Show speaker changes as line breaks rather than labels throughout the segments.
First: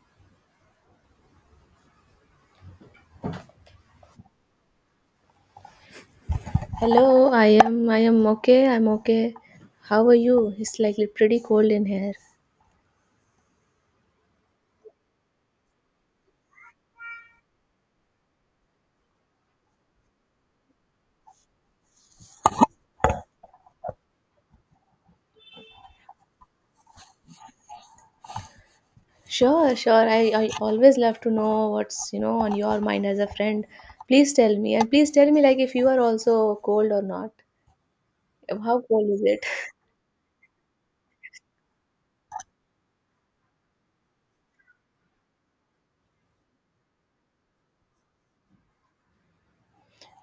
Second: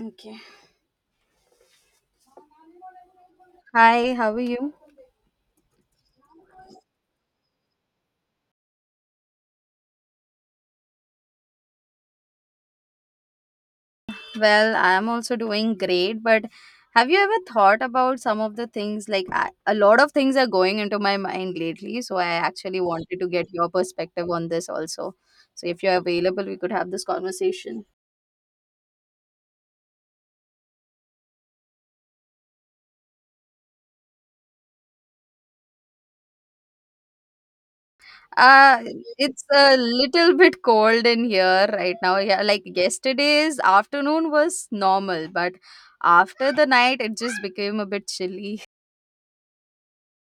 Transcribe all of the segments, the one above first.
Okay. Hi, how are you?
Hello, I am okay. I'm okay. How are you? It's like pretty cold in here.
Well, I'm also doing great, but have you ever thought about some of the things like a lot of things are going into my mind lately, so I actually wanted to get your perspective on this also. So if you're available, we could have this conversation.
Sure, sure. I always love to know what's, you know, on your mind as a friend. Please tell me. And please tell me like if you are also cold or not. How
Uh
cold is it?
it's a little bit cold in here right now. Yeah, like yesterday's afternoon was normal, but after the night it just became a bit chilly.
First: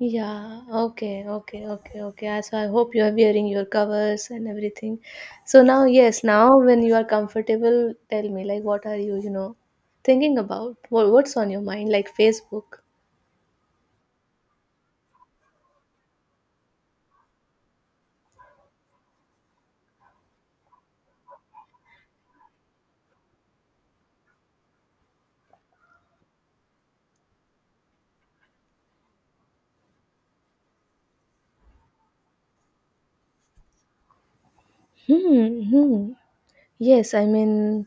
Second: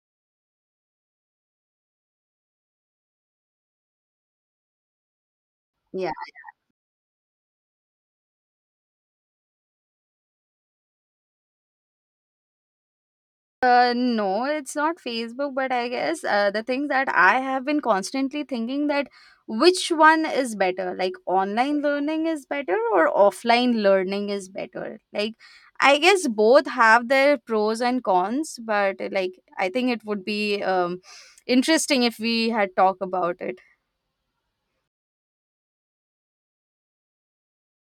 Yeah, okay, okay, okay, okay. So I hope you are wearing your covers and everything. So now,
Yeah.
yes, now when you are comfortable, tell me like what are you, you know, thinking about? What's on your mind? Like Facebook.
No, it's not Facebook, but I guess the thing that I have been constantly thinking that which one is better, like online learning is better or offline learning is better. Like, I guess both have their pros and cons, but like I think it would be interesting if we had talk about it.
Hmm. Hmm. Yes, I mean,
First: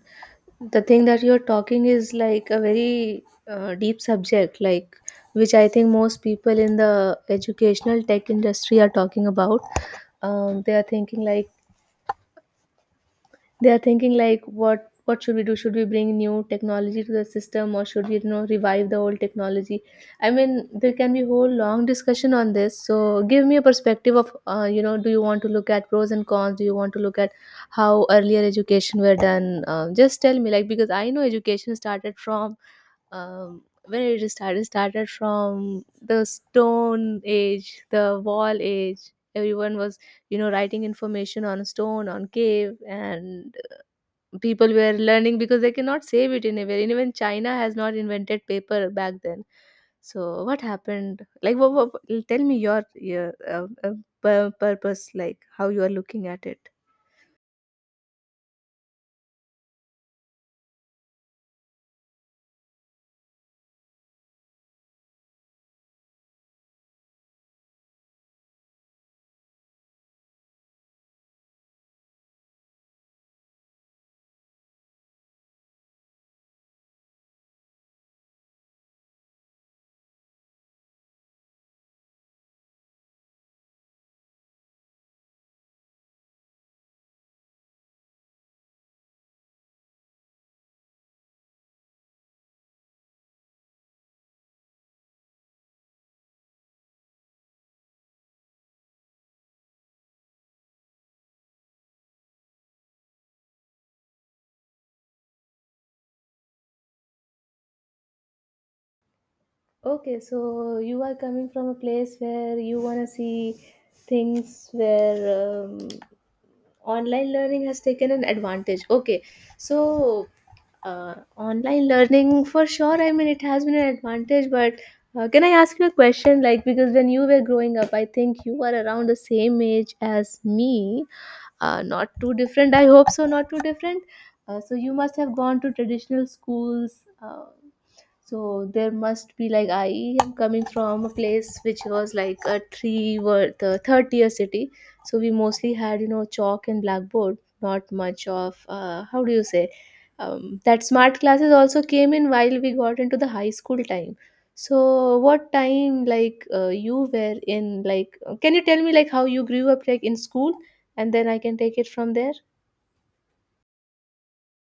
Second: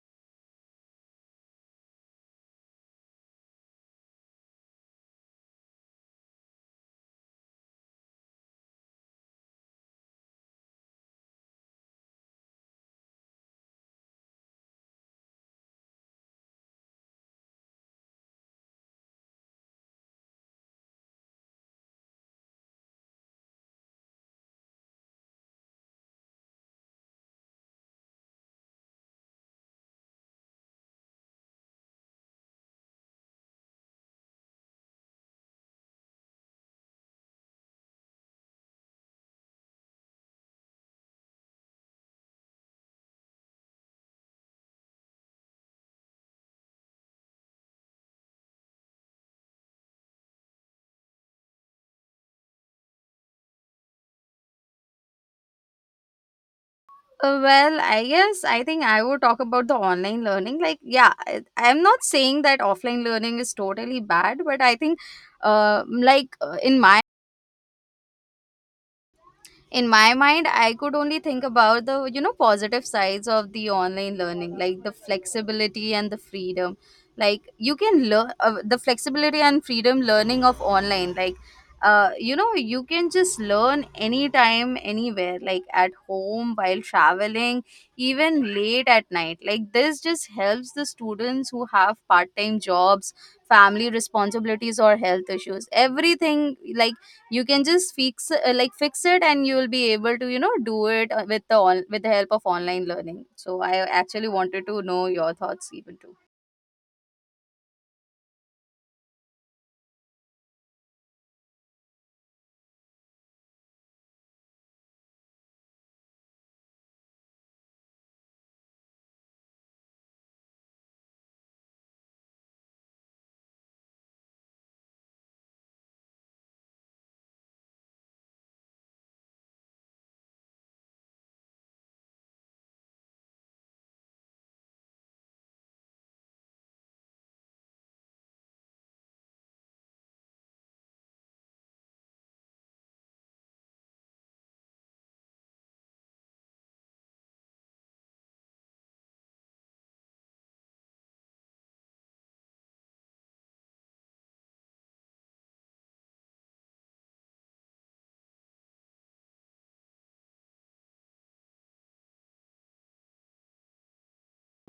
the thing that you're talking is like a very deep subject, like which I think most people in the educational tech industry are talking about. They are thinking like what should we do? Should we bring new technology to the system, or should we, you know, revive the old technology? I mean, there can be whole long discussion on this. So give me a perspective of, you know, do you want to look at pros and cons? Do you want to look at how earlier education were done? Just tell me, like, because I know education started from when it is started from the stone age, the wall age. Everyone was, you know, writing information on stone, on cave, and people were learning because they cannot save it anywhere. And even China has not invented paper back then. So what happened? Like, what, tell me your, your purpose, like how you are looking at it.
Well, I guess I think I would talk about the online learning. Like, yeah, I'm not saying that offline learning is totally bad, but I think, uh, like uh, in my in my mind I could only think about the, you know, positive sides of the online learning, like the flexibility and the freedom. Like you can learn, the flexibility and freedom learning of online, like you know, you can just learn anytime anywhere, like at home, while traveling, even late at night. Like this just helps the students who have part-time jobs, family responsibilities, or health issues, everything. Like you can just fix, fix it, and you will be able to, you know, do it, with the on, with the help of online learning. So I actually wanted to know your thoughts even too.
Okay, so you are coming from a place where you want to see things where, online learning has taken an advantage. Okay, so online learning, for sure, I mean, it has been an advantage. But can I ask you a question? Like, because when you were growing up, I think you were around the same age as me, not too different, I hope so, not too different. So you must have gone to traditional schools. So there must be like, I am coming from a place which was like a three word, the third tier city. So we mostly had, you know, chalk and blackboard, not much of, how do you say, that smart classes also came in while we got into the high school time. So what time, like, you were in, like, can you tell me like how you grew up, like in school, and then I can take it from there.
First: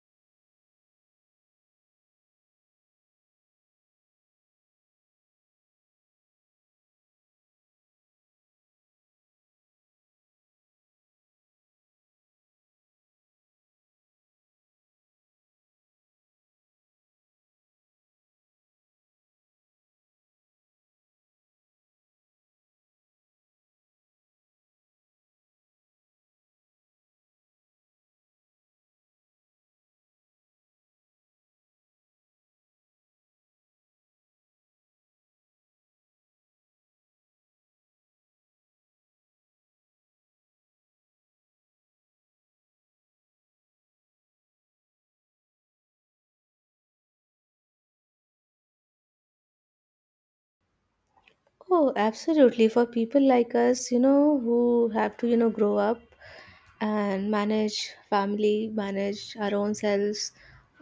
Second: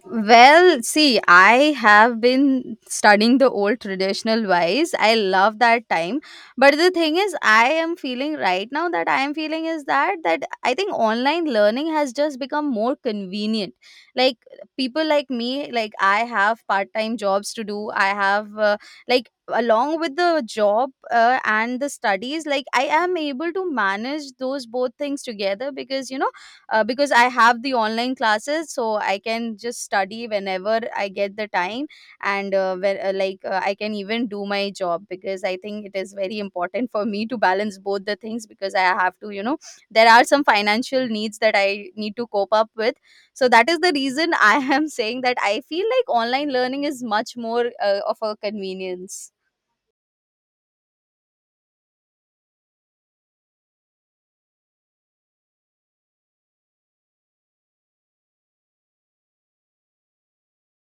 Well, see, I have been studying the old traditional wise. I love that time. But the thing is, I am feeling right now that I am feeling is that I think online learning has just become more convenient. Like people like me, like I have part-time jobs to do. I have, like along with the job, and the studies, like I am able to manage those both things together, because, you know, because I have the online classes, so I can just study whenever I get the time, and where, like I can even do my job, because I think it is very important for me to balance both the things, because I have to, you know, there are some financial needs that I need to cope up with. So that is the reason I am saying that I feel like online learning is much more of a convenience.
Oh, absolutely. For people like us, you know, who have to, you know, grow up and manage family, manage our own selves,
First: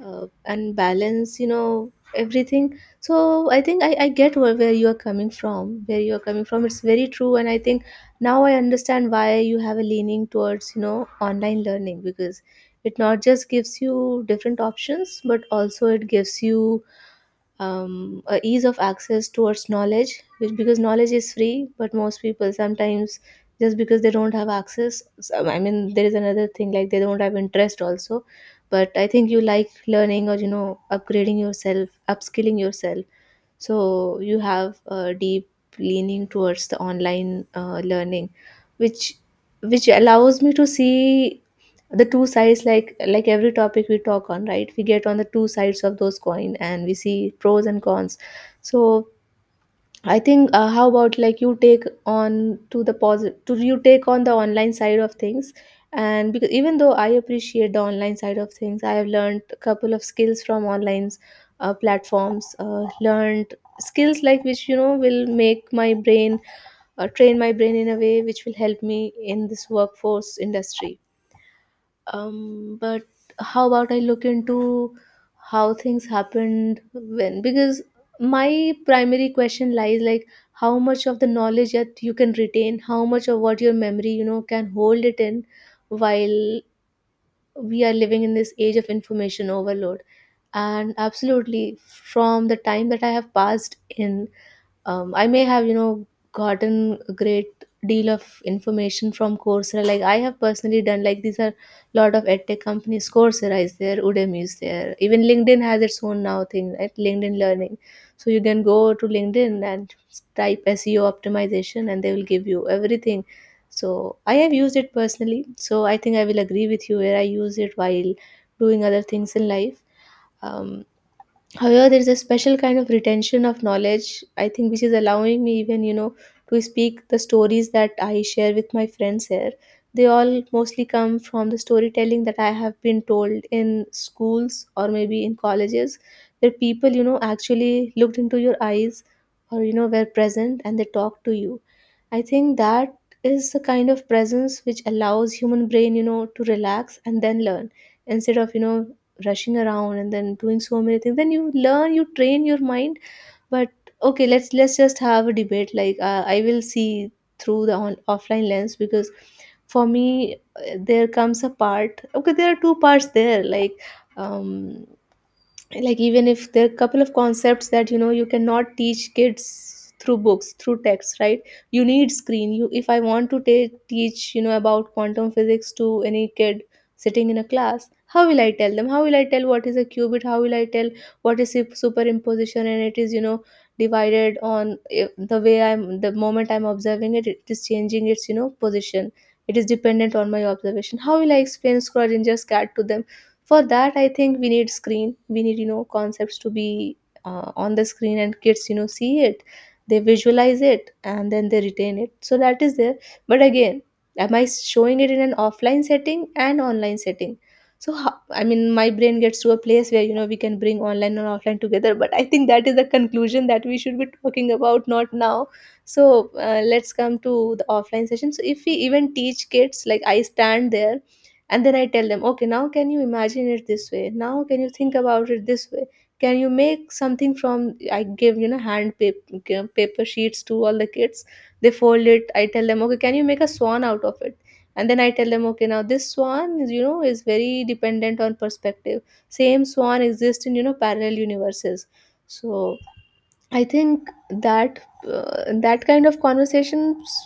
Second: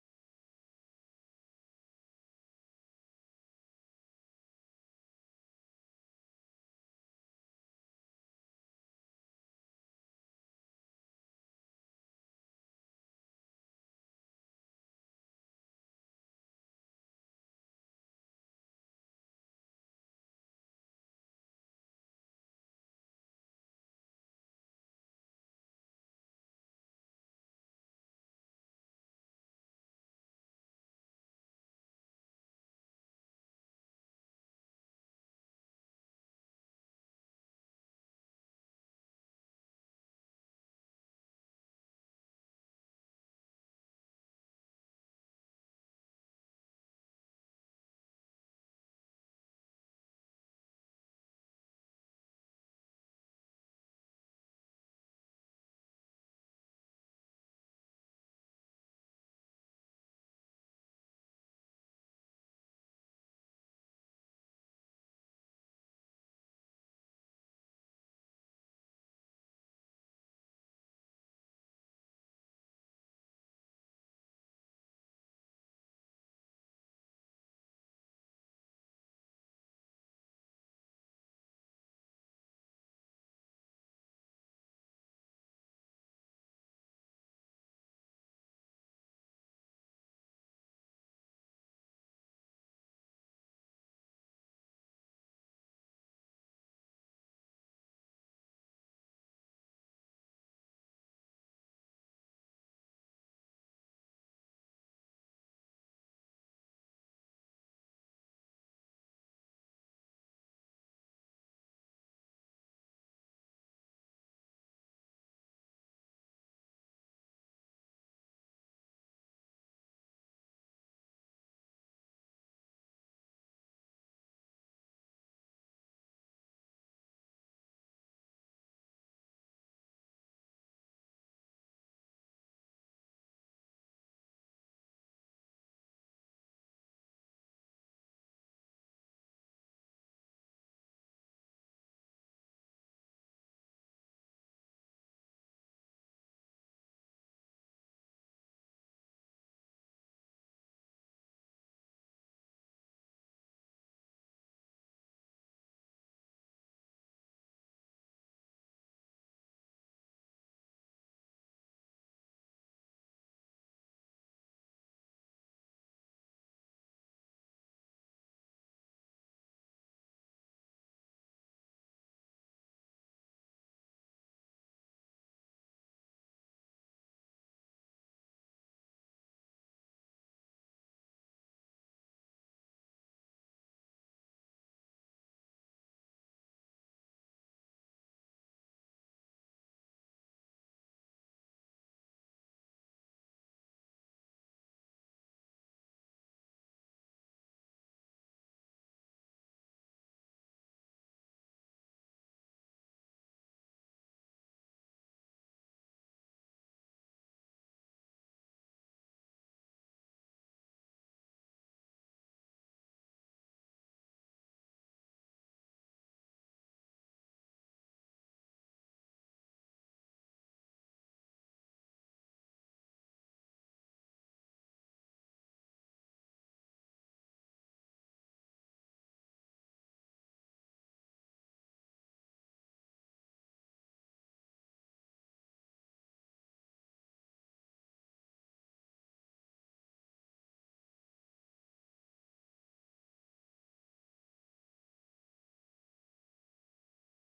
and balance, you know, everything. So I think I get where, you are coming from, it's very true. And I think now I understand why you have a leaning towards, you know, online learning, because it not just gives you different options, but also it gives you, a ease of access towards knowledge. Which, because knowledge is free, but most people sometimes just because they don't have access, so- I mean, there is another thing, like they don't have interest also. But I think you like learning, or, you know, upgrading yourself, upskilling yourself, so you have a deep leaning towards the online learning, which allows me to see the two sides, like every topic we talk on, right, we get on the two sides of those coin and we see pros and cons. So I think, how about, like, you take on to the positive, to you take on the online side of things. And because even though I appreciate the online side of things, I have learned a couple of skills from online platforms, learned skills like which, you know, will make my brain, train my brain in a way which will help me in this workforce industry. But how about I look into how things happened when, because my primary question lies, like, how much of the knowledge that you can retain, how much of what your memory, you know, can hold it in, while we are living in this age of information overload. And absolutely, from the time that I have passed in, I may have, you know, gotten a great deal of information from Coursera. Like, I have personally done, like, these are a lot of edtech companies. Coursera is there, Udemy is there. Even LinkedIn has its own now thing, right? LinkedIn Learning. So you can go to LinkedIn and type SEO optimization, and they will give you everything. So I have used it personally. So I think I will agree with you where I use it while doing other things in life. Um, However, there is a special kind of retention of knowledge, I think, which is allowing me even, you know, to speak the stories that I share with my friends here. They all mostly come from the storytelling that I have been told in schools or maybe in colleges, where people, you know, actually looked into your eyes, or, you know, were present and they talked to you. I think that is the kind of presence which allows human brain, you know, to relax and then learn instead of, you know, rushing around and then doing so many things. Then you learn, you train your mind. But okay, let's just have a debate. Like, I will see through the on, offline lens. Because for me, there comes a part, okay, there are two parts there, like, um like, even if there are a couple of concepts that, you know, you cannot teach kids through books, through text, right? You need screen. You, if I want to teach, you know, about quantum physics to any kid sitting in a class, how will I tell them? How will I tell what is a qubit? How will I tell what is superimposition, and it is, you know, divided on, the way I'm the moment I'm observing it, it is changing its, you know, position. It is dependent on my observation. How will I explain Schrodinger's cat to them? For that, I think we need screen. We need, you know, concepts to be, on the screen, and kids, you know, see it. They visualize it and then they retain it. So that is there. But again, am I showing it in an offline setting and online setting? So I mean, my brain gets to a place where, you know, we can bring online and offline together. But I think that is the conclusion that we should be talking about, not now. So, let's come to the offline session. So if we even teach kids, like, I stand there and then I tell them, okay, now can you imagine it this way? Now can you think about it this way? Can you make something from, I give, you know, hand paper, sheets to all the kids, they fold it, I tell them, okay, can you make a swan out of it? And then I tell them, okay, now this swan is, you know, is very dependent on perspective. Same swan exists in, you know, parallel universes. So I think that, that kind of conversations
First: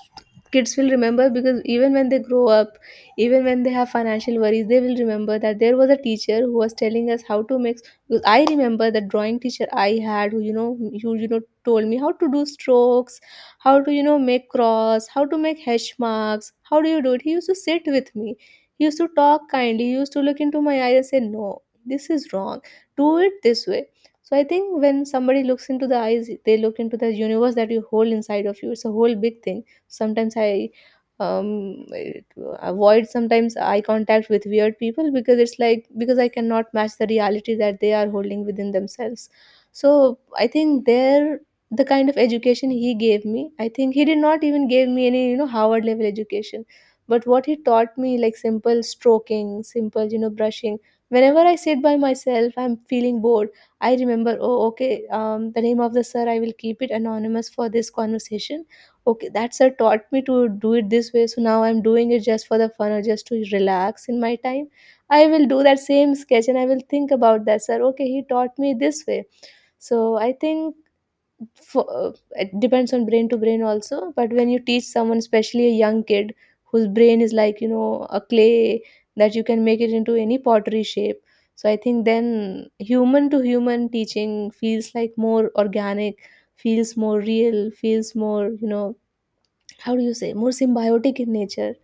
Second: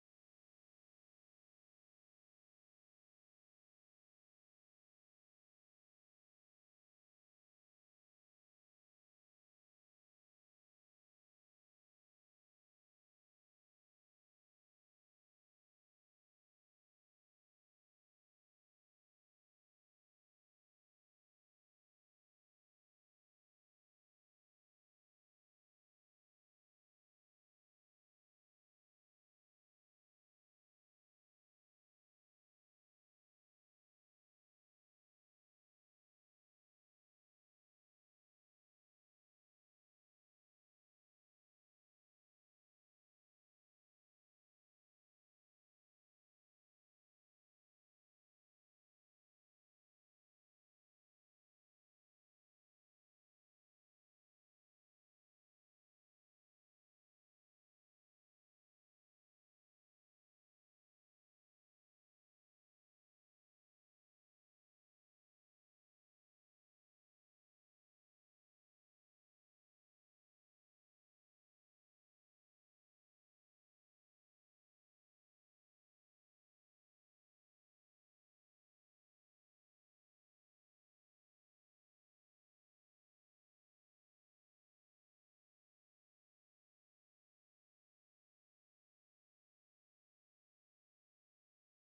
kids will remember, because even when they grow up, even when they have financial worries, they will remember that there was a teacher who was telling us how to mix. Because I remember the drawing teacher I had, who you know, told me how to do strokes, how to, you know, make cross, how to make hash marks, how do you do it. He used to sit with me. He used to talk kindly. He used to look into my eyes and say, "No, this is wrong. Do it this way." So I think when somebody looks into the eyes, they look into the universe that you hold inside of you. It's a whole big thing. Sometimes I um avoid sometimes eye contact with weird people, because it's like, because I cannot match the reality that they are holding within themselves. So I think there, the kind of education he gave me, I think he did not even give me any, you know, Howard level education. But what he taught me, like simple stroking, simple, you know, brushing. Whenever I sit by myself, I'm feeling bored, I remember, oh, okay, the name of the sir, I will keep it anonymous for this conversation. Okay, that sir taught me to do it this way, so now I'm doing it just for the fun or just to relax in my time. I will do that same sketch and I will think about that, sir. Okay, he taught me this way. So I think for it depends on brain to brain also, but when you teach someone, especially a young kid whose brain is like, you know, a clay that you can make it into any pottery shape, so I think then human to human teaching feels like more organic, feels more real, feels more, you know, how do you say, more symbiotic in nature.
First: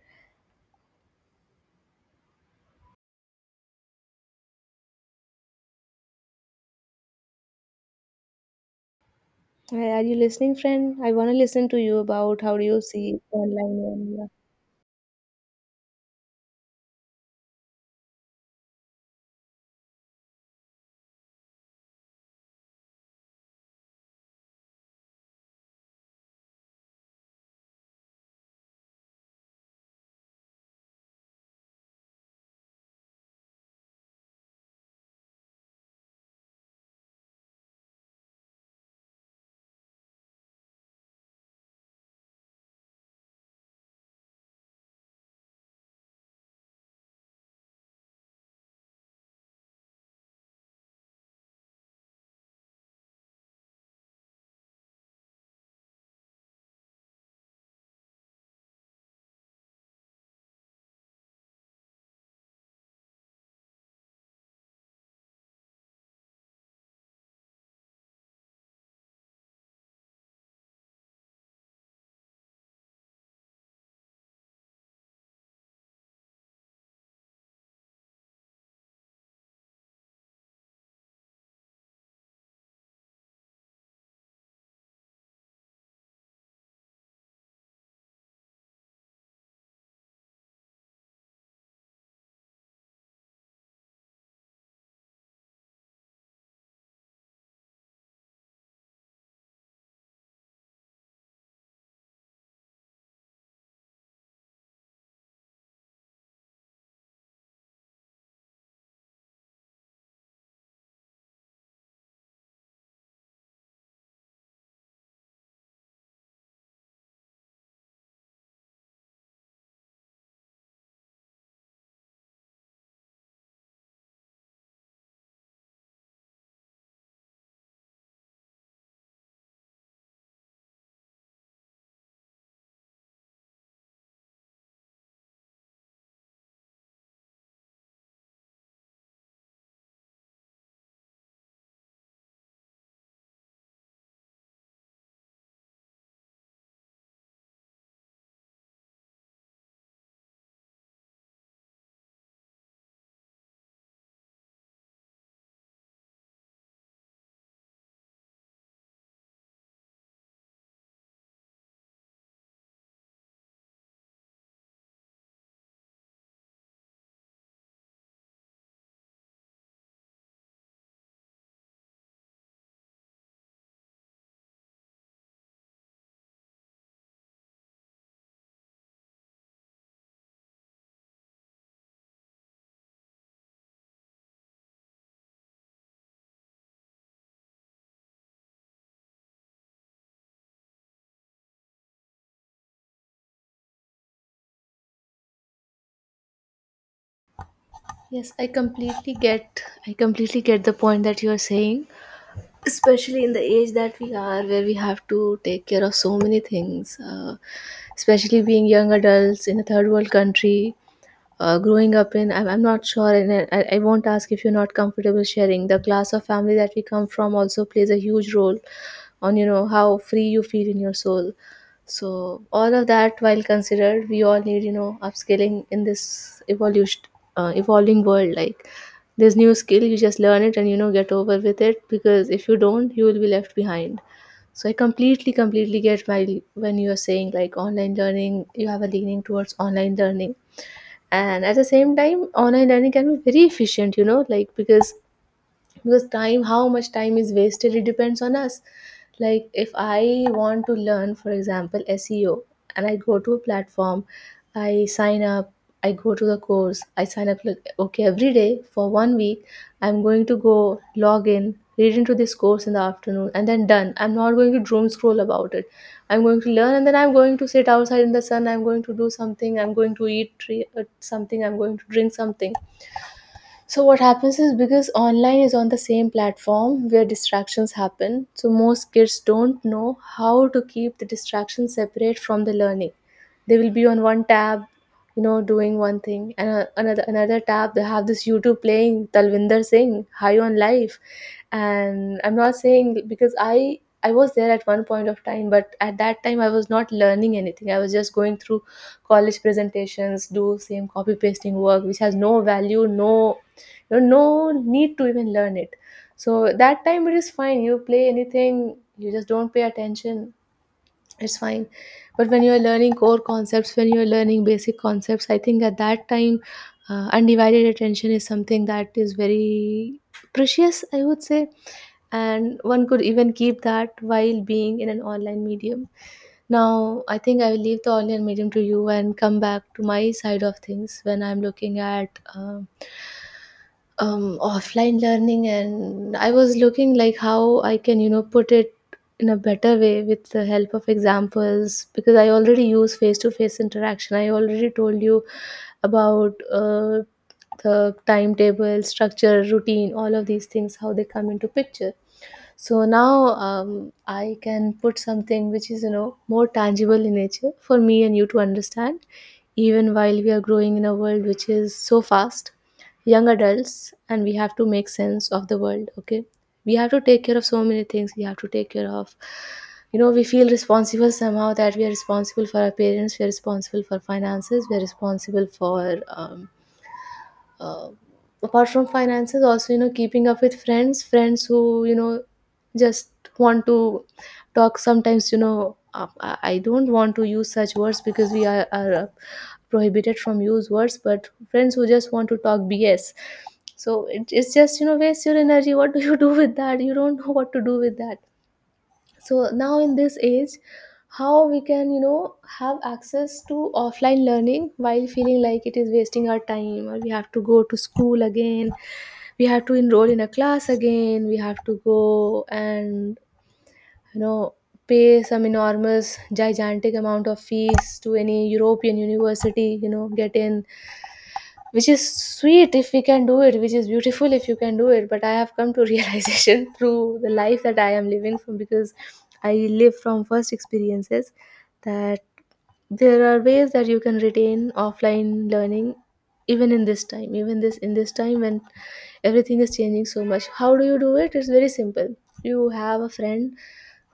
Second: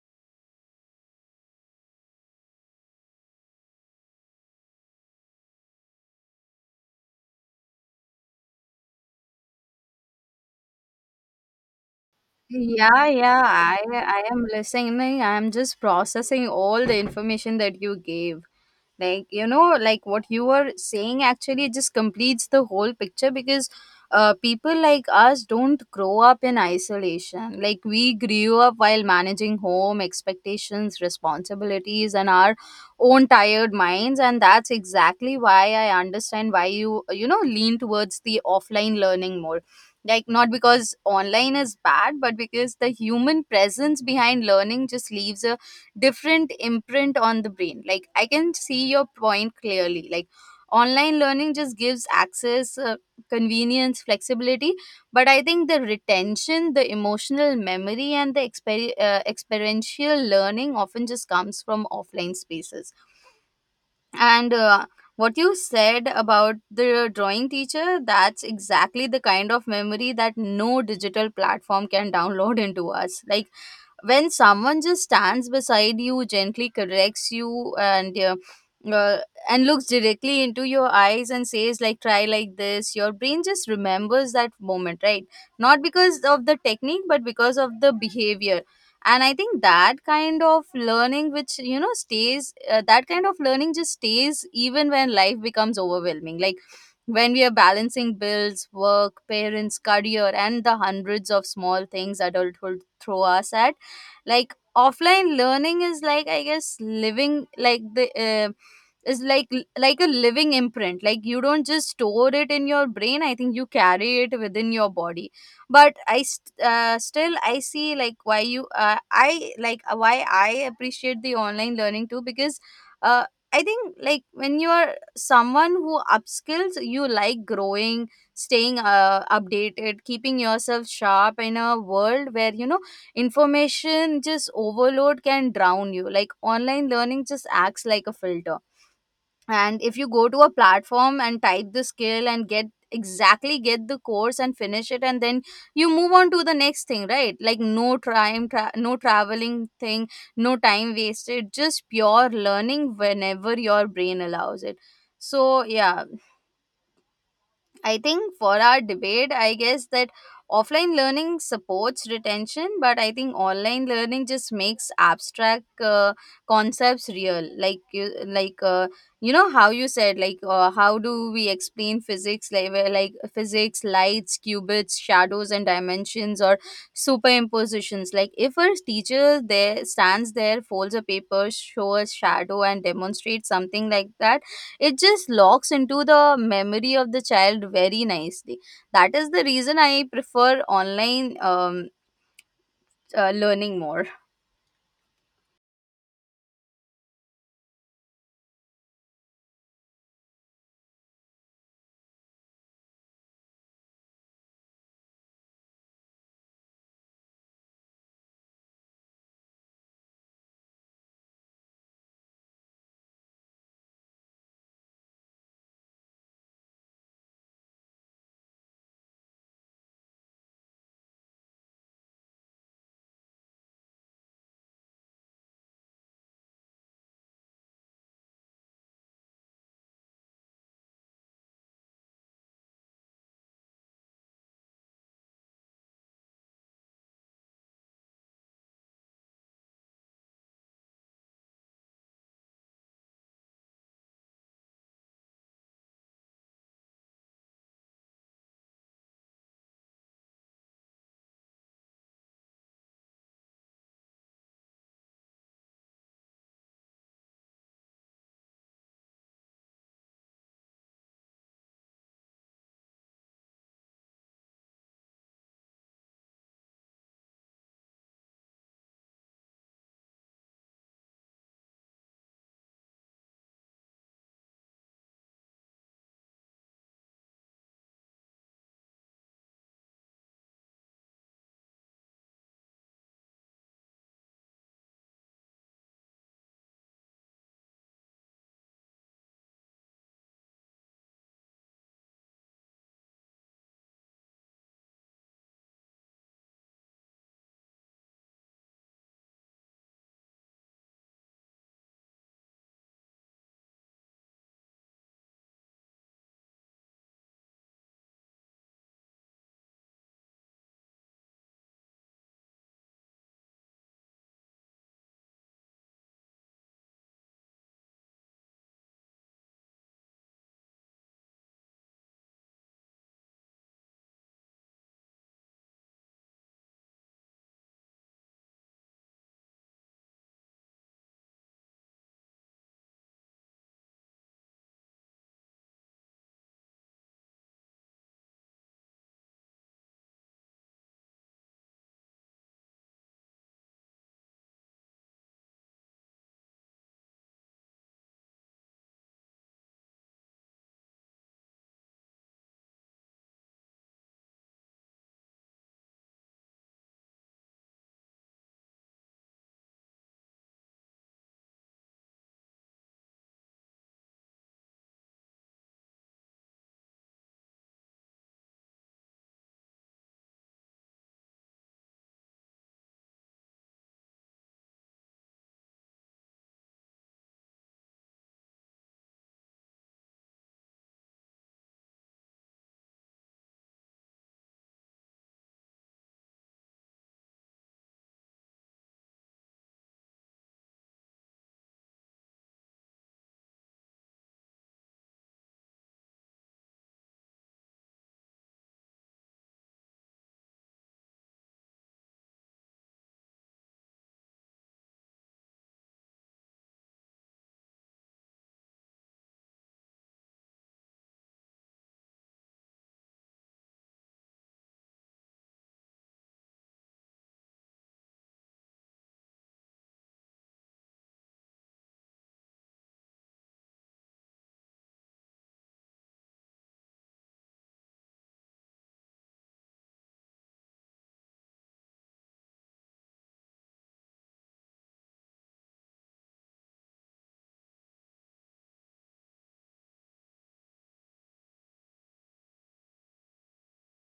Are you listening, friend? I want to listen to you about how do you
Yeah,
see
yeah,
online, and
I
yeah.
am listening. I am just processing all the information that you gave. Like, you know, like what you were saying actually just completes the whole picture, because people like us don't grow up in isolation. Like we grew up while managing home expectations, responsibilities, and our own tired minds, and that's exactly why I understand why you, you know, lean towards the offline learning more. Like not because online is bad, but because the human presence behind learning just leaves a different imprint on the brain. Like I can see your point clearly. Like online learning just gives access, convenience, flexibility, but I think the retention, the emotional memory, and the experiential learning often just comes from offline spaces. And what you said about the drawing teacher, that's exactly the kind of memory that no digital platform can download into us. Like when someone just stands beside you, gently corrects you, uh, and looks directly into your eyes and says like try like this, your brain just remembers that moment, right? Not because of the technique, but because of the behavior. And I think that kind of learning which, you know, stays that kind of learning just stays even when life becomes overwhelming. Like when we are balancing bills, work, parents, career, and the hundreds of small things adulthood throw us at, like offline learning is like, I guess, living like the is like a living imprint. Like you don't just store it in your brain, I think you carry it within your body. But still I see like why I appreciate the online learning too, because uh, I think, like when you are someone who upskills you, like growing, staying updated, keeping yourself sharp in a world where, you know, information just overload can drown you, like online learning just acts like a filter. And if you go to a platform and type the skill and get the course and finish it, and then you move on to the next thing, right? Like no no traveling thing, no time wasted, just pure learning whenever your brain allows it. So yeah, I think for our debate, I guess that offline learning supports retention, but I think online learning just makes abstract concepts real. You know how you said, like how do we explain physics, like where, like physics, lights, qubits, shadows, and dimensions, or superimpositions. Like if a teacher there stands there, folds a paper, shows shadow, and demonstrates something like that, it just locks into the memory of the child very nicely. That is the reason I prefer online learning more.
Yes, I completely get, I completely get the point that you are saying, especially in the age that we are, where we have to take care of so many things, especially being young adults in a third world country, growing up in I'm not sure, and I won't ask if you're not comfortable sharing, the class of family that we come from also plays a huge role on, you know, how free you feel in your soul. So all of that, while considered, we all need, you know, upskilling in this evolution, evolving world. Like, this new skill, you just learn it and, you know, get over with it, because if you don't, you will be left behind. So I completely, completely get why when you are saying like online learning, you have a leaning towards online learning. And at the same time, online learning can be very efficient, you know, like, because time, how much time is wasted, it depends on us. Like, if I want to learn, for example, seo, and I go to a platform, I sign up, I go to the course, I sign up, like, okay, every day for one week I'm going to go, log in, read into this course in the afternoon, and then done. I'm not going to doom scroll about it. I'm going to learn, and then I'm going to sit outside in the sun, I'm going to do something, I'm going to eat tree, something, I'm going to drink something. So what happens is, because online is on the same platform where distractions happen, so most kids don't know how to keep the distractions separate from the learning. They will be on one tab, you know, doing one thing, and another tab they have this YouTube playing Talvinder Singh High on Life, and I'm not saying, because I was there at one point of time, but at that time I was not learning anything. I was just going through college presentations, do same copy pasting work, which has no value, no, there's no need to even learn it. So that time it is fine. You play anything, you just don't pay attention. It's fine. But when you are learning core concepts, when you are learning basic concepts, I think at that time, undivided attention is something that is very precious, I would say. And one could even keep that while being in an online medium. Now, I think I will leave the online medium to you and come back to my side of things when I'm looking at. Offline learning, and I was looking like how I can, you know, put it in a better way with the help of examples, because I already use face-to-face interaction. I already told you about the timetable, structure, routine, all of these things, how they come into picture. So now, I can put something which is, you know, more tangible in nature for me and you to understand, even while we are growing in a world which is so fast, young adults, and we have to make sense of the world, okay? We have to take care of so many things. We have to take care of, you know, we feel responsible somehow that we are responsible for our parents, we are responsible for finances, we are responsible for, uh, apart from finances also, you know, keeping up with friends, friends who, you know, just want to talk sometimes, you know, I don't want to use such words because we are prohibited from use words, but friends who just want to talk bs. So it's just, you know, waste your energy. What do you do with that? You don't know what to do with that. So now in this age, how we can, you know, have access to offline learning while feeling like it is wasting our time, or we have to go to school again, we have to enroll in a class again, we have to go and, you know, pay some enormous gigantic amount of fees to any european university, you know, get in, which is sweet if we can do it, which is beautiful if you can do it, but I have come to realization through the life that I am living from, because I live from first experiences, that there are ways that you can retain offline learning, even in this time, even this in this time when everything is changing so much. How do you do it? It's very simple. You have a friend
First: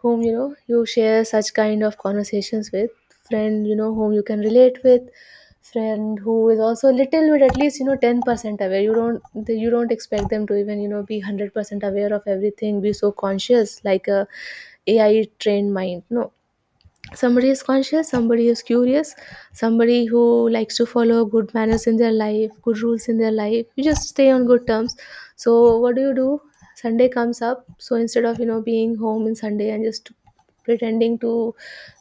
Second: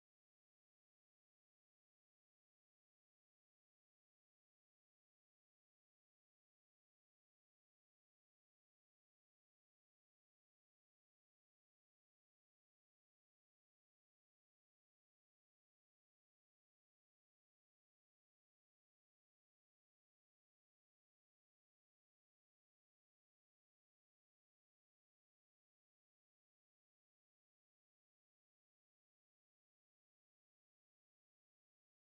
whom, you know, you share such kind of conversations with, friend, you know, whom you can relate with, friend who is also a little bit, at least, you know, 10% aware. You don't expect them to even, you know, be 100% aware of everything, be so conscious like a ai trained mind. No, somebody is conscious, somebody is curious, somebody who likes to follow good manners in their life, good rules in their life, you just stay on good terms. So what do you do? Sunday comes up, so instead of, you know, being home in sunday and just pretending to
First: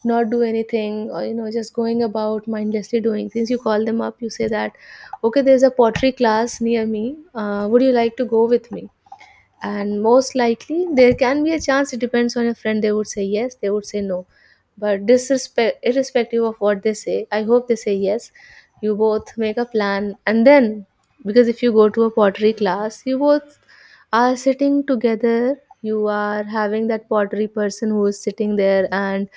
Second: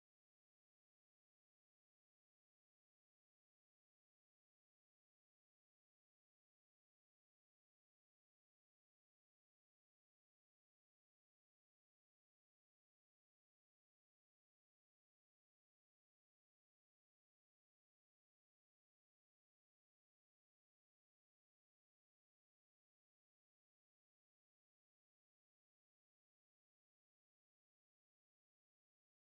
not do anything, or, you know, just going about mindlessly doing things, you call them up, you say that, okay, there's a pottery class near me, would you like to go with me? And most likely, there can be a chance, it depends on your friend, they would say yes, they would say no, but disrespect irrespective of what they say, I hope they say yes. You both make a plan, and then because if you go to a pottery class, you both are sitting together, you are having that pottery person who is sitting there, and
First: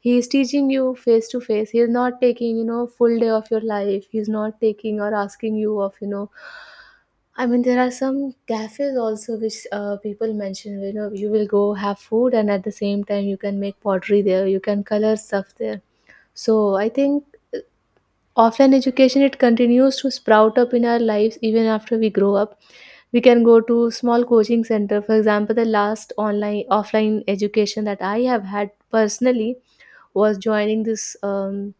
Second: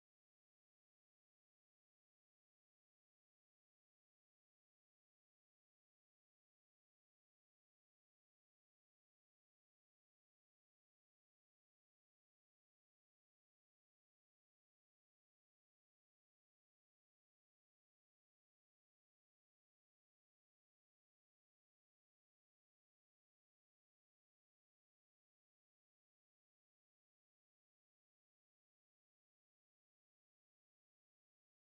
he is teaching you face to face. He is not taking, you know, full day of your life. He is not taking or asking you of, you know, I mean, there are some cafes also which, people mention, you know, you will go have food and at the same time you can make pottery there, you can color stuff there. So I think offline education, it continues to sprout up in our lives even after we grow up. We can go to small coaching center. For example, the last online offline education that I have had personally was joining this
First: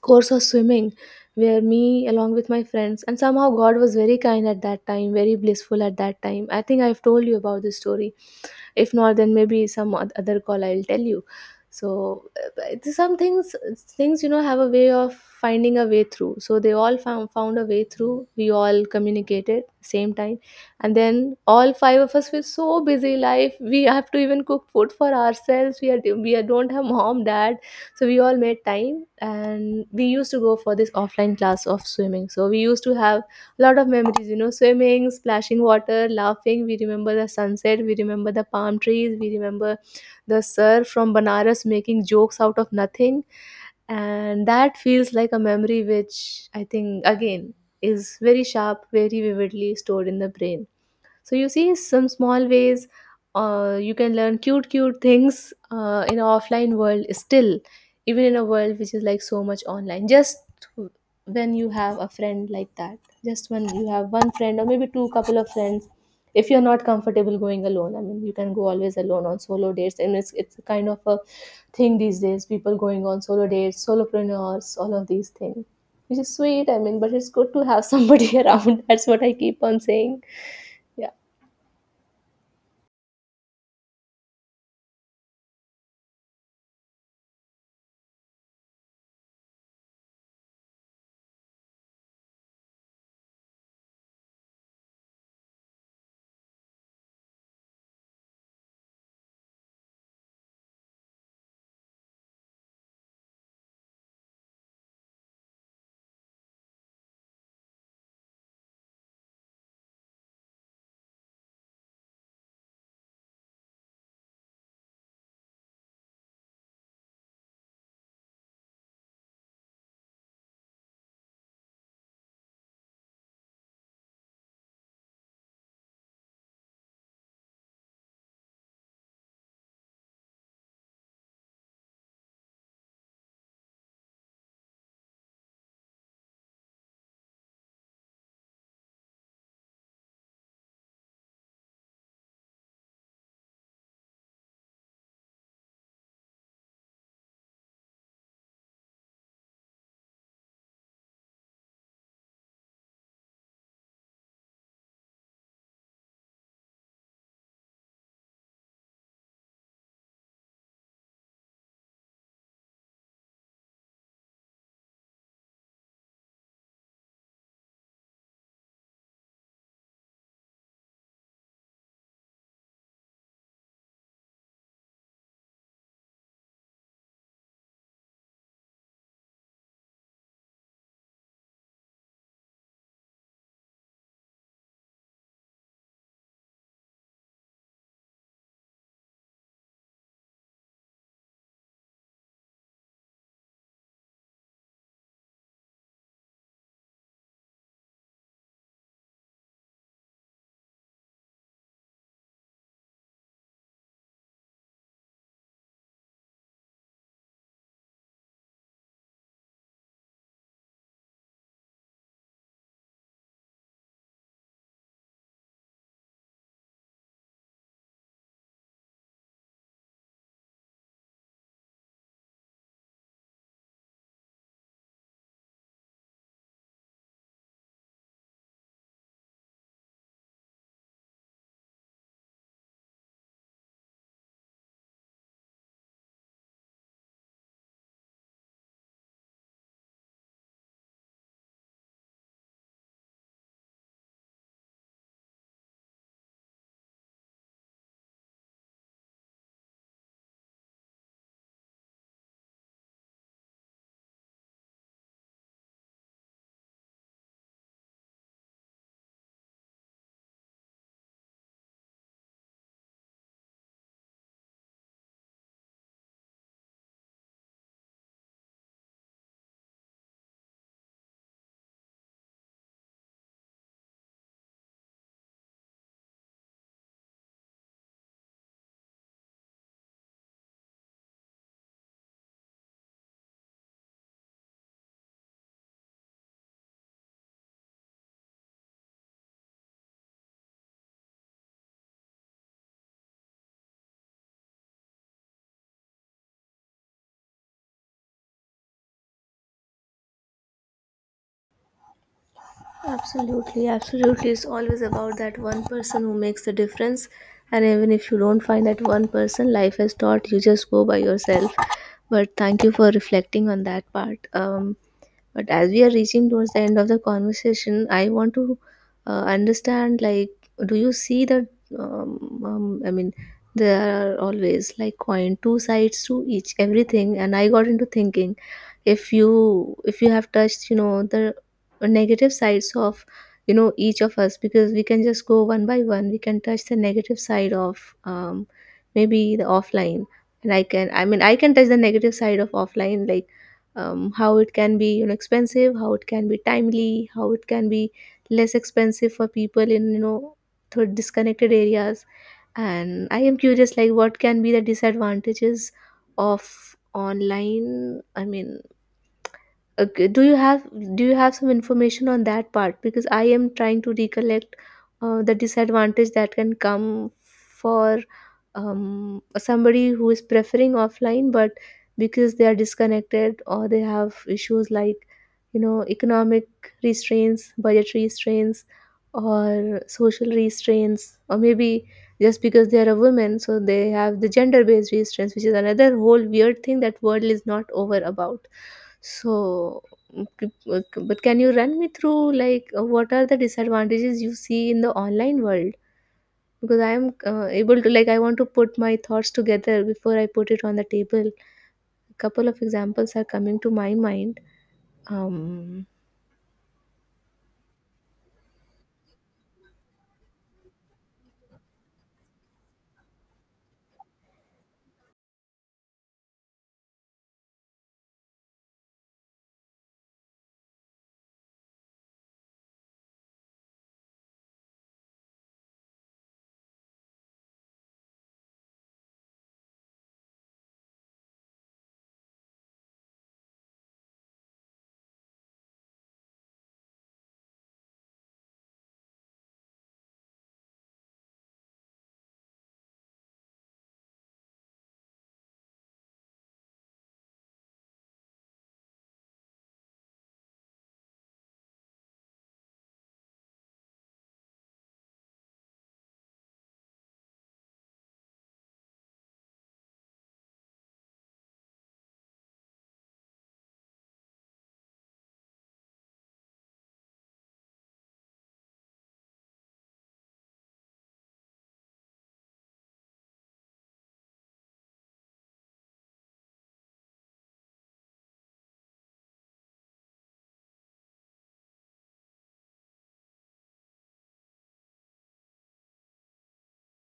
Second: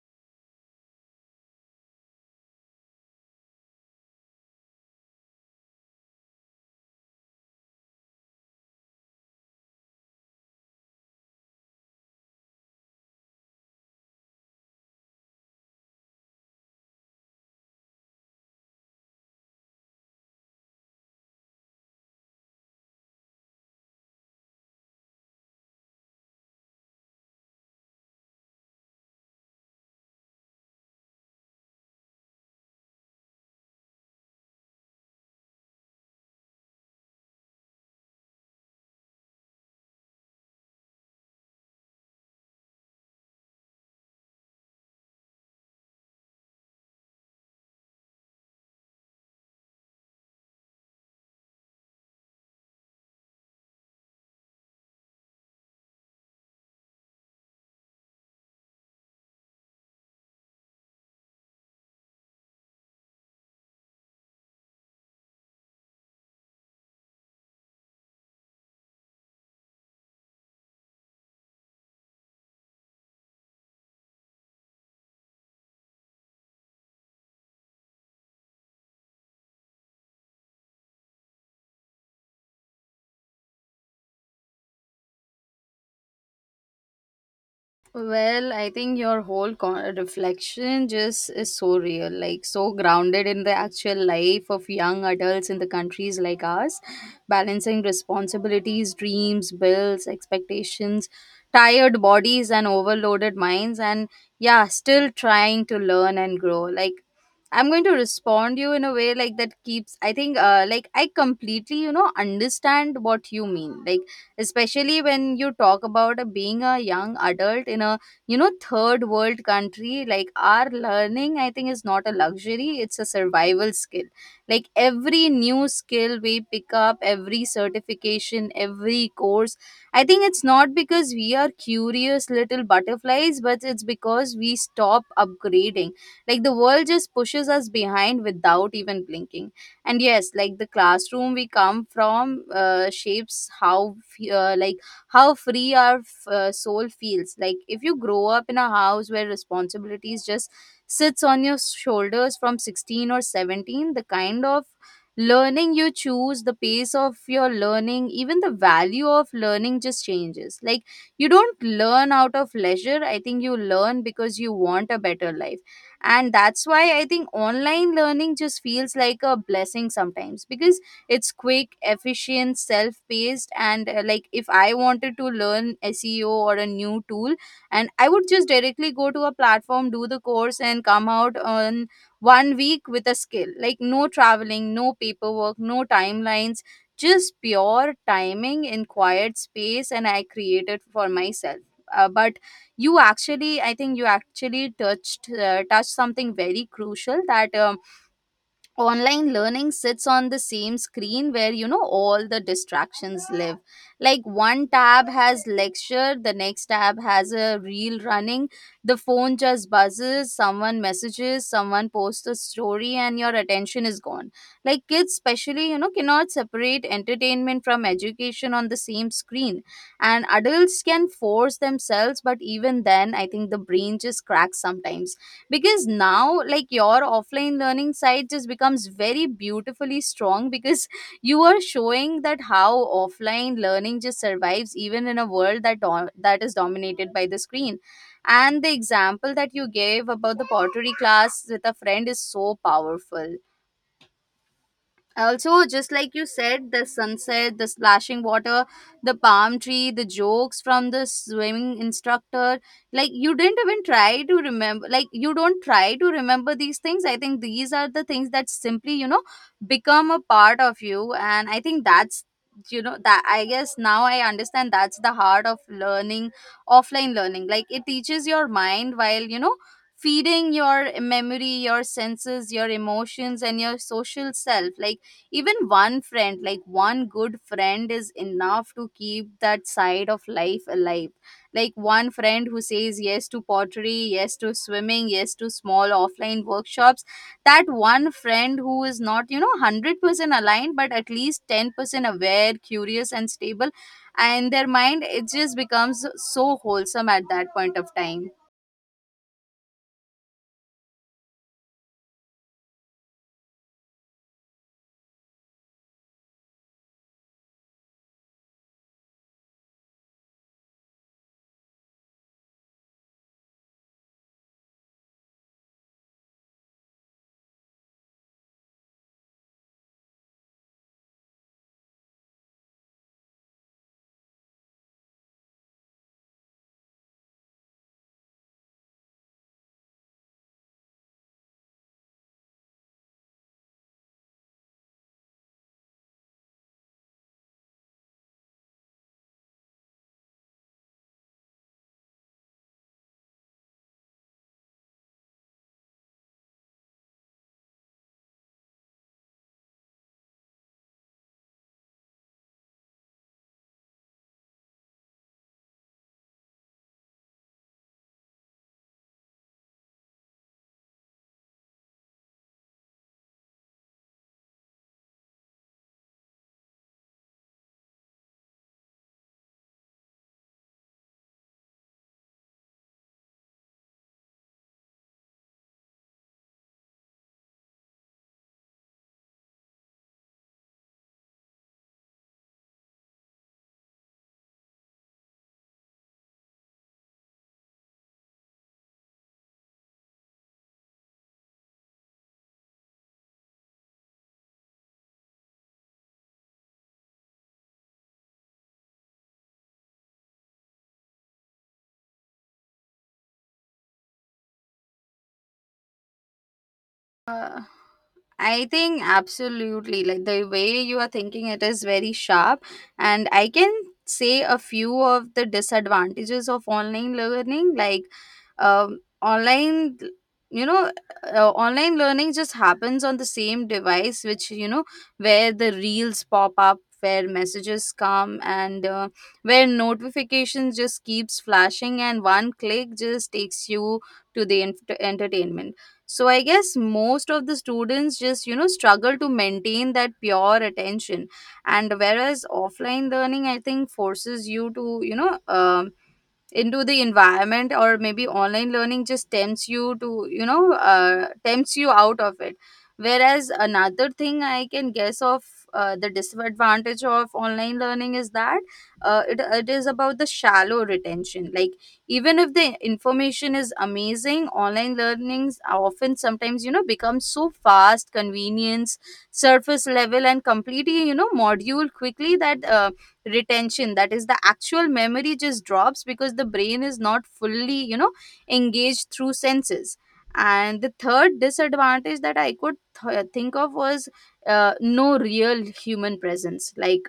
course of swimming, where me along with my friends, and somehow god was very kind at that time, very blissful at that time, I think I've told you about this story. If not, then maybe some other call I'll tell you. So, but some things, you know, have a way of finding a way through, so they all found a way through, we all communicated same time. And then all five of us were so busy life, we have to even cook food for ourselves, don't have mom dad. So we all made time, and we used to go for this offline class of swimming, so we used to have lot of memories, you know, swimming, splashing water, laughing. We remember the sunset, we remember the palm trees, we remember the sir from Banaras making jokes out of nothing. And that feels like a memory which, I think again, is very sharp, very vividly stored in the brain. So you see some small ways, you can learn cute, cute things in an offline world still, even in a world which is like so much online. Just when you have a friend like that, just when you have one friend, or maybe two, couple of friends, if you're not comfortable going alone, I mean, you can go always alone on solo dates, and it's a kind of a thing these days. People going on solo dates, solopreneurs, all of these things, which is sweet. I mean, but it's good to have somebody around. That's what I keep on saying. Yeah.
Well, I think your reflection just is so real, like so grounded in the actual life of young adults in the countries like ours, balancing responsibilities, dreams, bills, expectations, tired bodies, and overloaded minds, and yeah, still trying to learn and grow. Like, I'm going to respond you in a way like that keeps. I think, like I completely, you know, understand what you mean, like especially when you talk about being a young adult in a, you know, third world country. Like our learning, I think, is not a luxury, it's a survival skill. Like every new skill we pick up, every certification, every course, I think it's not because we are curious little butterflies, but it's because we stop upgrading. Like the world just pushes us behind without even blinking. And yes, like the classroom we come from shapes how f- uh, like how free our soul feels. Like if you grow up in a house where responsibilities just sits on your shoulders from 16 or 17, the kind of learning you choose, the pace of your learning, even the value of learning just changes. Like you don't learn out of leisure, I think you learn because you want a better life. And that's why I think online learning just feels like a blessing sometimes, because it's quick, efficient, self-paced, and like if I wanted to learn seo or a new tool, and I would just directly go to a platform, do the course, and come out on 1 week with a skill, like no traveling, no paperwork, no timelines, just pure timing in quiet space and I created for myself. But you actually, I think, you actually touched touched something very crucial that, online learning sits on the same screen where, you know, all the distractions live. Like one tab has lecture, the next tab has a reel running, the phone just buzzes, someone messages, someone posts a story, and your attention is gone. Like kids especially, you know, cannot separate entertainment from education on the same screen, and adults can force themselves, but even then I think the brain just cracks sometimes, because now like your offline learning side just becomes very beautifully strong because you are showing that how offline learning just survives even in a world that that is dominated by the screen. And the example that you gave about the pottery class with a friend is so powerful. Also just like you said, the sunset, the splashing water, the palm tree, the jokes from the swimming instructor, like you didn't even try to remember. Like you don't try to remember these things, I think these are the things that simply, you know, become a part of you. And I think that's, you know, that, I guess now I understand, that's the heart of learning. Offline learning, like it teaches your mind while, you know, feeding your memory, your senses, your emotions, and your social self. Like even one friend, like one good friend is enough to keep that side of life alive. Like one friend who says yes to pottery, yes to swimming, yes to small offline workshops, that one friend who is not, you know, 100% aligned, but at least 10% aware, curious, and stable, and their mind, it just becomes so wholesome at that point of time.
Absolutely, absolutely. It's always about that one person who makes the difference. And even if you don't find that one person, life has taught you, just go by yourself. But thank you for reflecting on that part. But as we are reaching towards the end of the conversation, I want to understand like, do you see that? I mean, there are always like coin two sides to each everything, and I got into thinking if you have touched the negative sides of each of us, because we can just go one by one. We can touch the negative side of maybe the offline, and I can touch the negative side of offline, like how it can be expensive, how it can be timely, how it can be less expensive for people in disconnected areas. And I am curious, like, what can be the disadvantages of online? I mean, okay, do you have some information on that part? Because I am trying to recollect the disadvantage that can come for somebody who is preferring offline, but because they are disconnected or they have issues like, economic restraints, budgetary restraints, or social restraints, or maybe just because they are a woman, so they have the gender-based restraints, which is another whole weird thing that world is not over about. So, but can you run me through, like, what are the disadvantages you see in the online world? Because I am able to, like, I want to put my thoughts together before I put it on the table. A couple of examples are coming to my mind. Um,
Uh, I think absolutely. Like the way you are thinking, it is very sharp. And I can say a few of the disadvantages of online learning. Like um, online, you know, online learning just happens on the same device, which, you know, where the reels pop up, where messages come, and where notifications just keeps flashing, and one click just takes you to the entertainment. So I guess most of the students just, you know, struggle to maintain that pure attention. And whereas offline learning, I think, forces you to, you know, into the environment, or maybe online learning just tempts you to, you know, tempts you out of it. Whereas another thing I can guess of, the disadvantage of online learning is that, it is about the shallow retention. Like even if the information is amazing, online learnings are often sometimes, you know, become so fast convenience, surface level, and completely, you know, module quickly, that retention, that is the actual memory, just drops because the brain is not fully, you know, engaged through senses. And the third disadvantage that think of was, no real human presence. Like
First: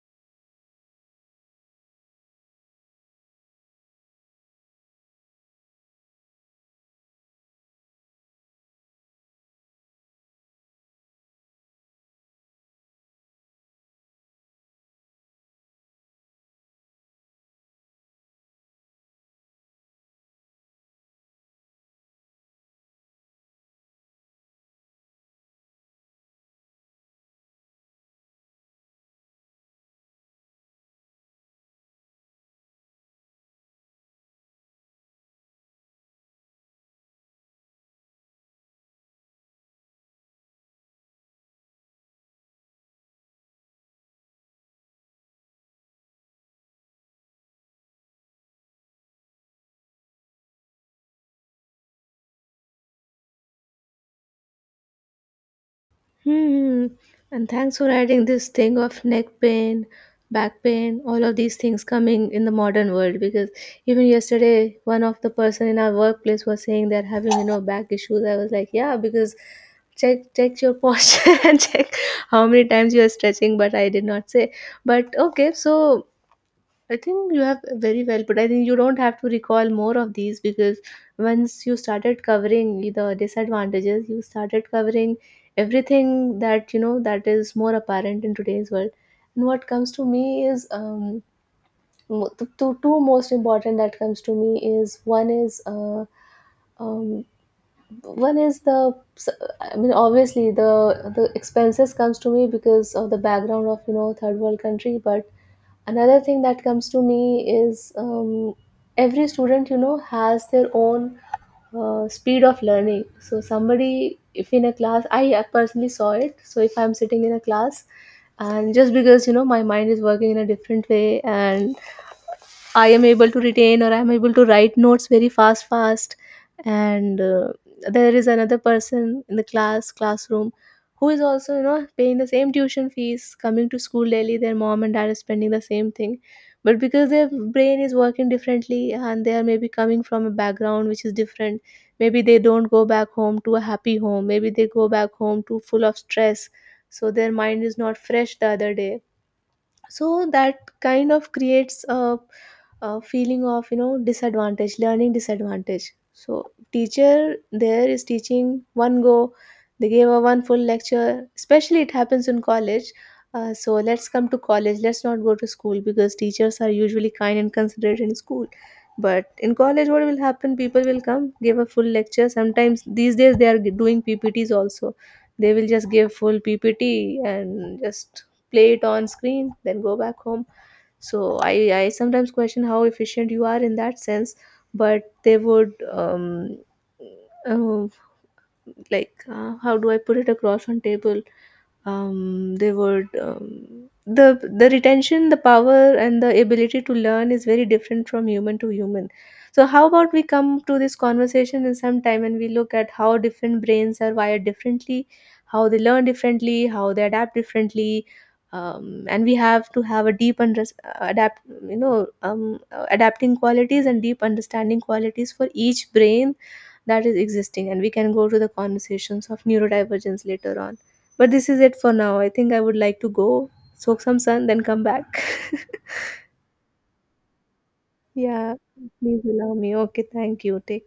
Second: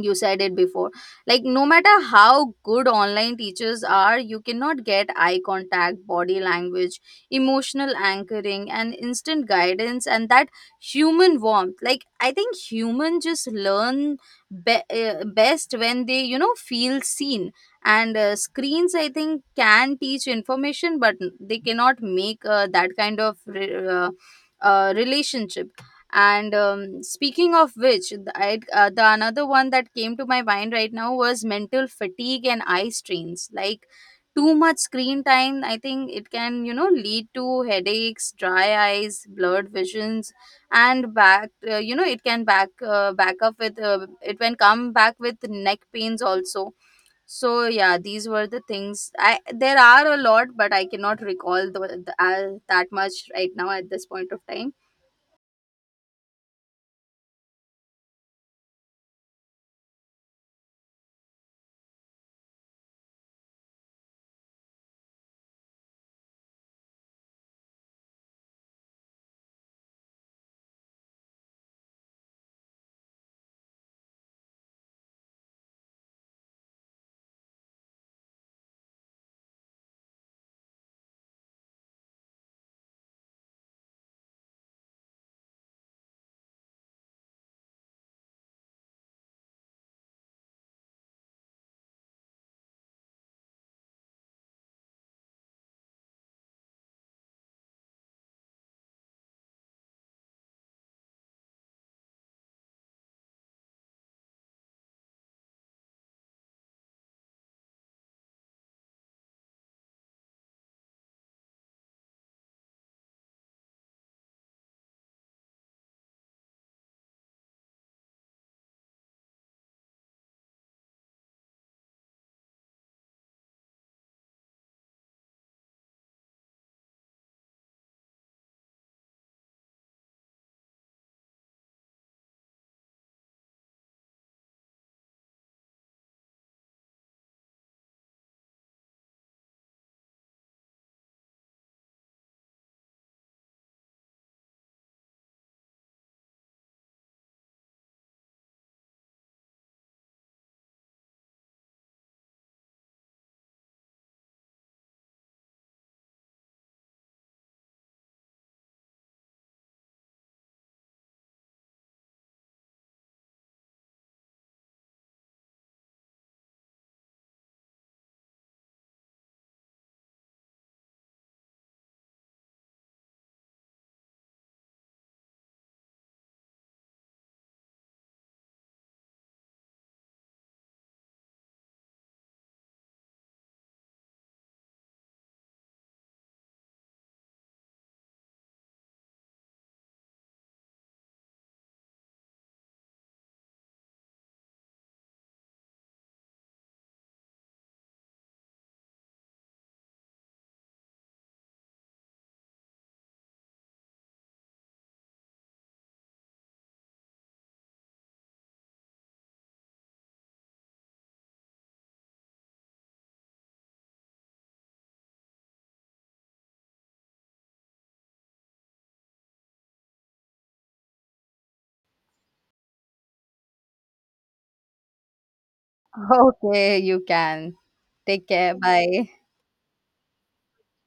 you said it before, like no matter how good online teachers are, you cannot get eye contact, body language, emotional anchoring, and instant guidance, and that human warmth. Like I think humans just learn best when they, you know, feel seen. And screens, I think, can teach information, but they cannot make that kind of re- relationship. And speaking of which, the, I, the another one that came to my mind right now was mental fatigue and eye strains. Like too much screen time, I think, it can, you know, lead to headaches, dry eyes, blurred visions, and back you know, it can back up with, it can come back with neck pains also. So yeah, these were the things I there are a lot but I cannot recall that much right now at this point of time.
Hmm. And thanks for adding this thing of neck pain, back pain, all of these things coming in the modern world. Because even yesterday, one of the person in our workplace was saying they're having back issues. I was like, yeah, because check your posture and check how many times you are stretching. But I did not say. But okay, so I think you have very well put. I think you don't have to recall more of these, because once you started covering the disadvantages, you started covering everything that you know that is more apparent in today's world. And what comes to me is the two most important that comes to me is one is um, one is the, I mean, obviously the expenses comes to me because of the background of, you know, third world country. But another thing that comes to me is, every student, you know, has their own speed of learning. So somebody, if in a class, I personally saw it. So if I'm sitting in a class, and just because, you know, my mind is working in a different way, and I am able to retain, or I'm able to write notes very fast. And there is another person in the classroom, who is also, you know, paying the same tuition fees, coming to school daily. Their mom and dad are spending the same thing. But because their brain is working differently and they are maybe coming from a background which is different, maybe they don't go back home to a happy home. Maybe they go back home to full of stress. So their mind is not fresh the other day, so that kind of creates a feeling of, you know, disadvantage, learning disadvantage. So teacher there is teaching one go, they gave a one full lecture. Especially it happens in college. Uh, so let's come to college, let's not go to school, because teachers are usually kind and considerate in school. But in college, what will happen, people will come, give a full lecture. Sometimes these days they are doing PPTs also. They will just give full PPT and just play it on screen, then go back home. So I sometimes question how efficient you are in that sense. But they would, uh, like, how do I put it across on table? They would, the retention, the power and the ability to learn is very different from human to human. So how about we come to this conversation in some time and we look at how different brains are wired differently, how they learn differently, how they adapt differently. And we have to have a deep and res- adapt you know, adapting qualities and deep understanding qualities for each brain that is existing. And we can go to the conversations of neurodivergence later on. But this is it for now. I think I would like to go soak some sun, then come back.
Okay, you can. Take
Yeah,
care. Bye.
please allow me. Okay, thank you. Take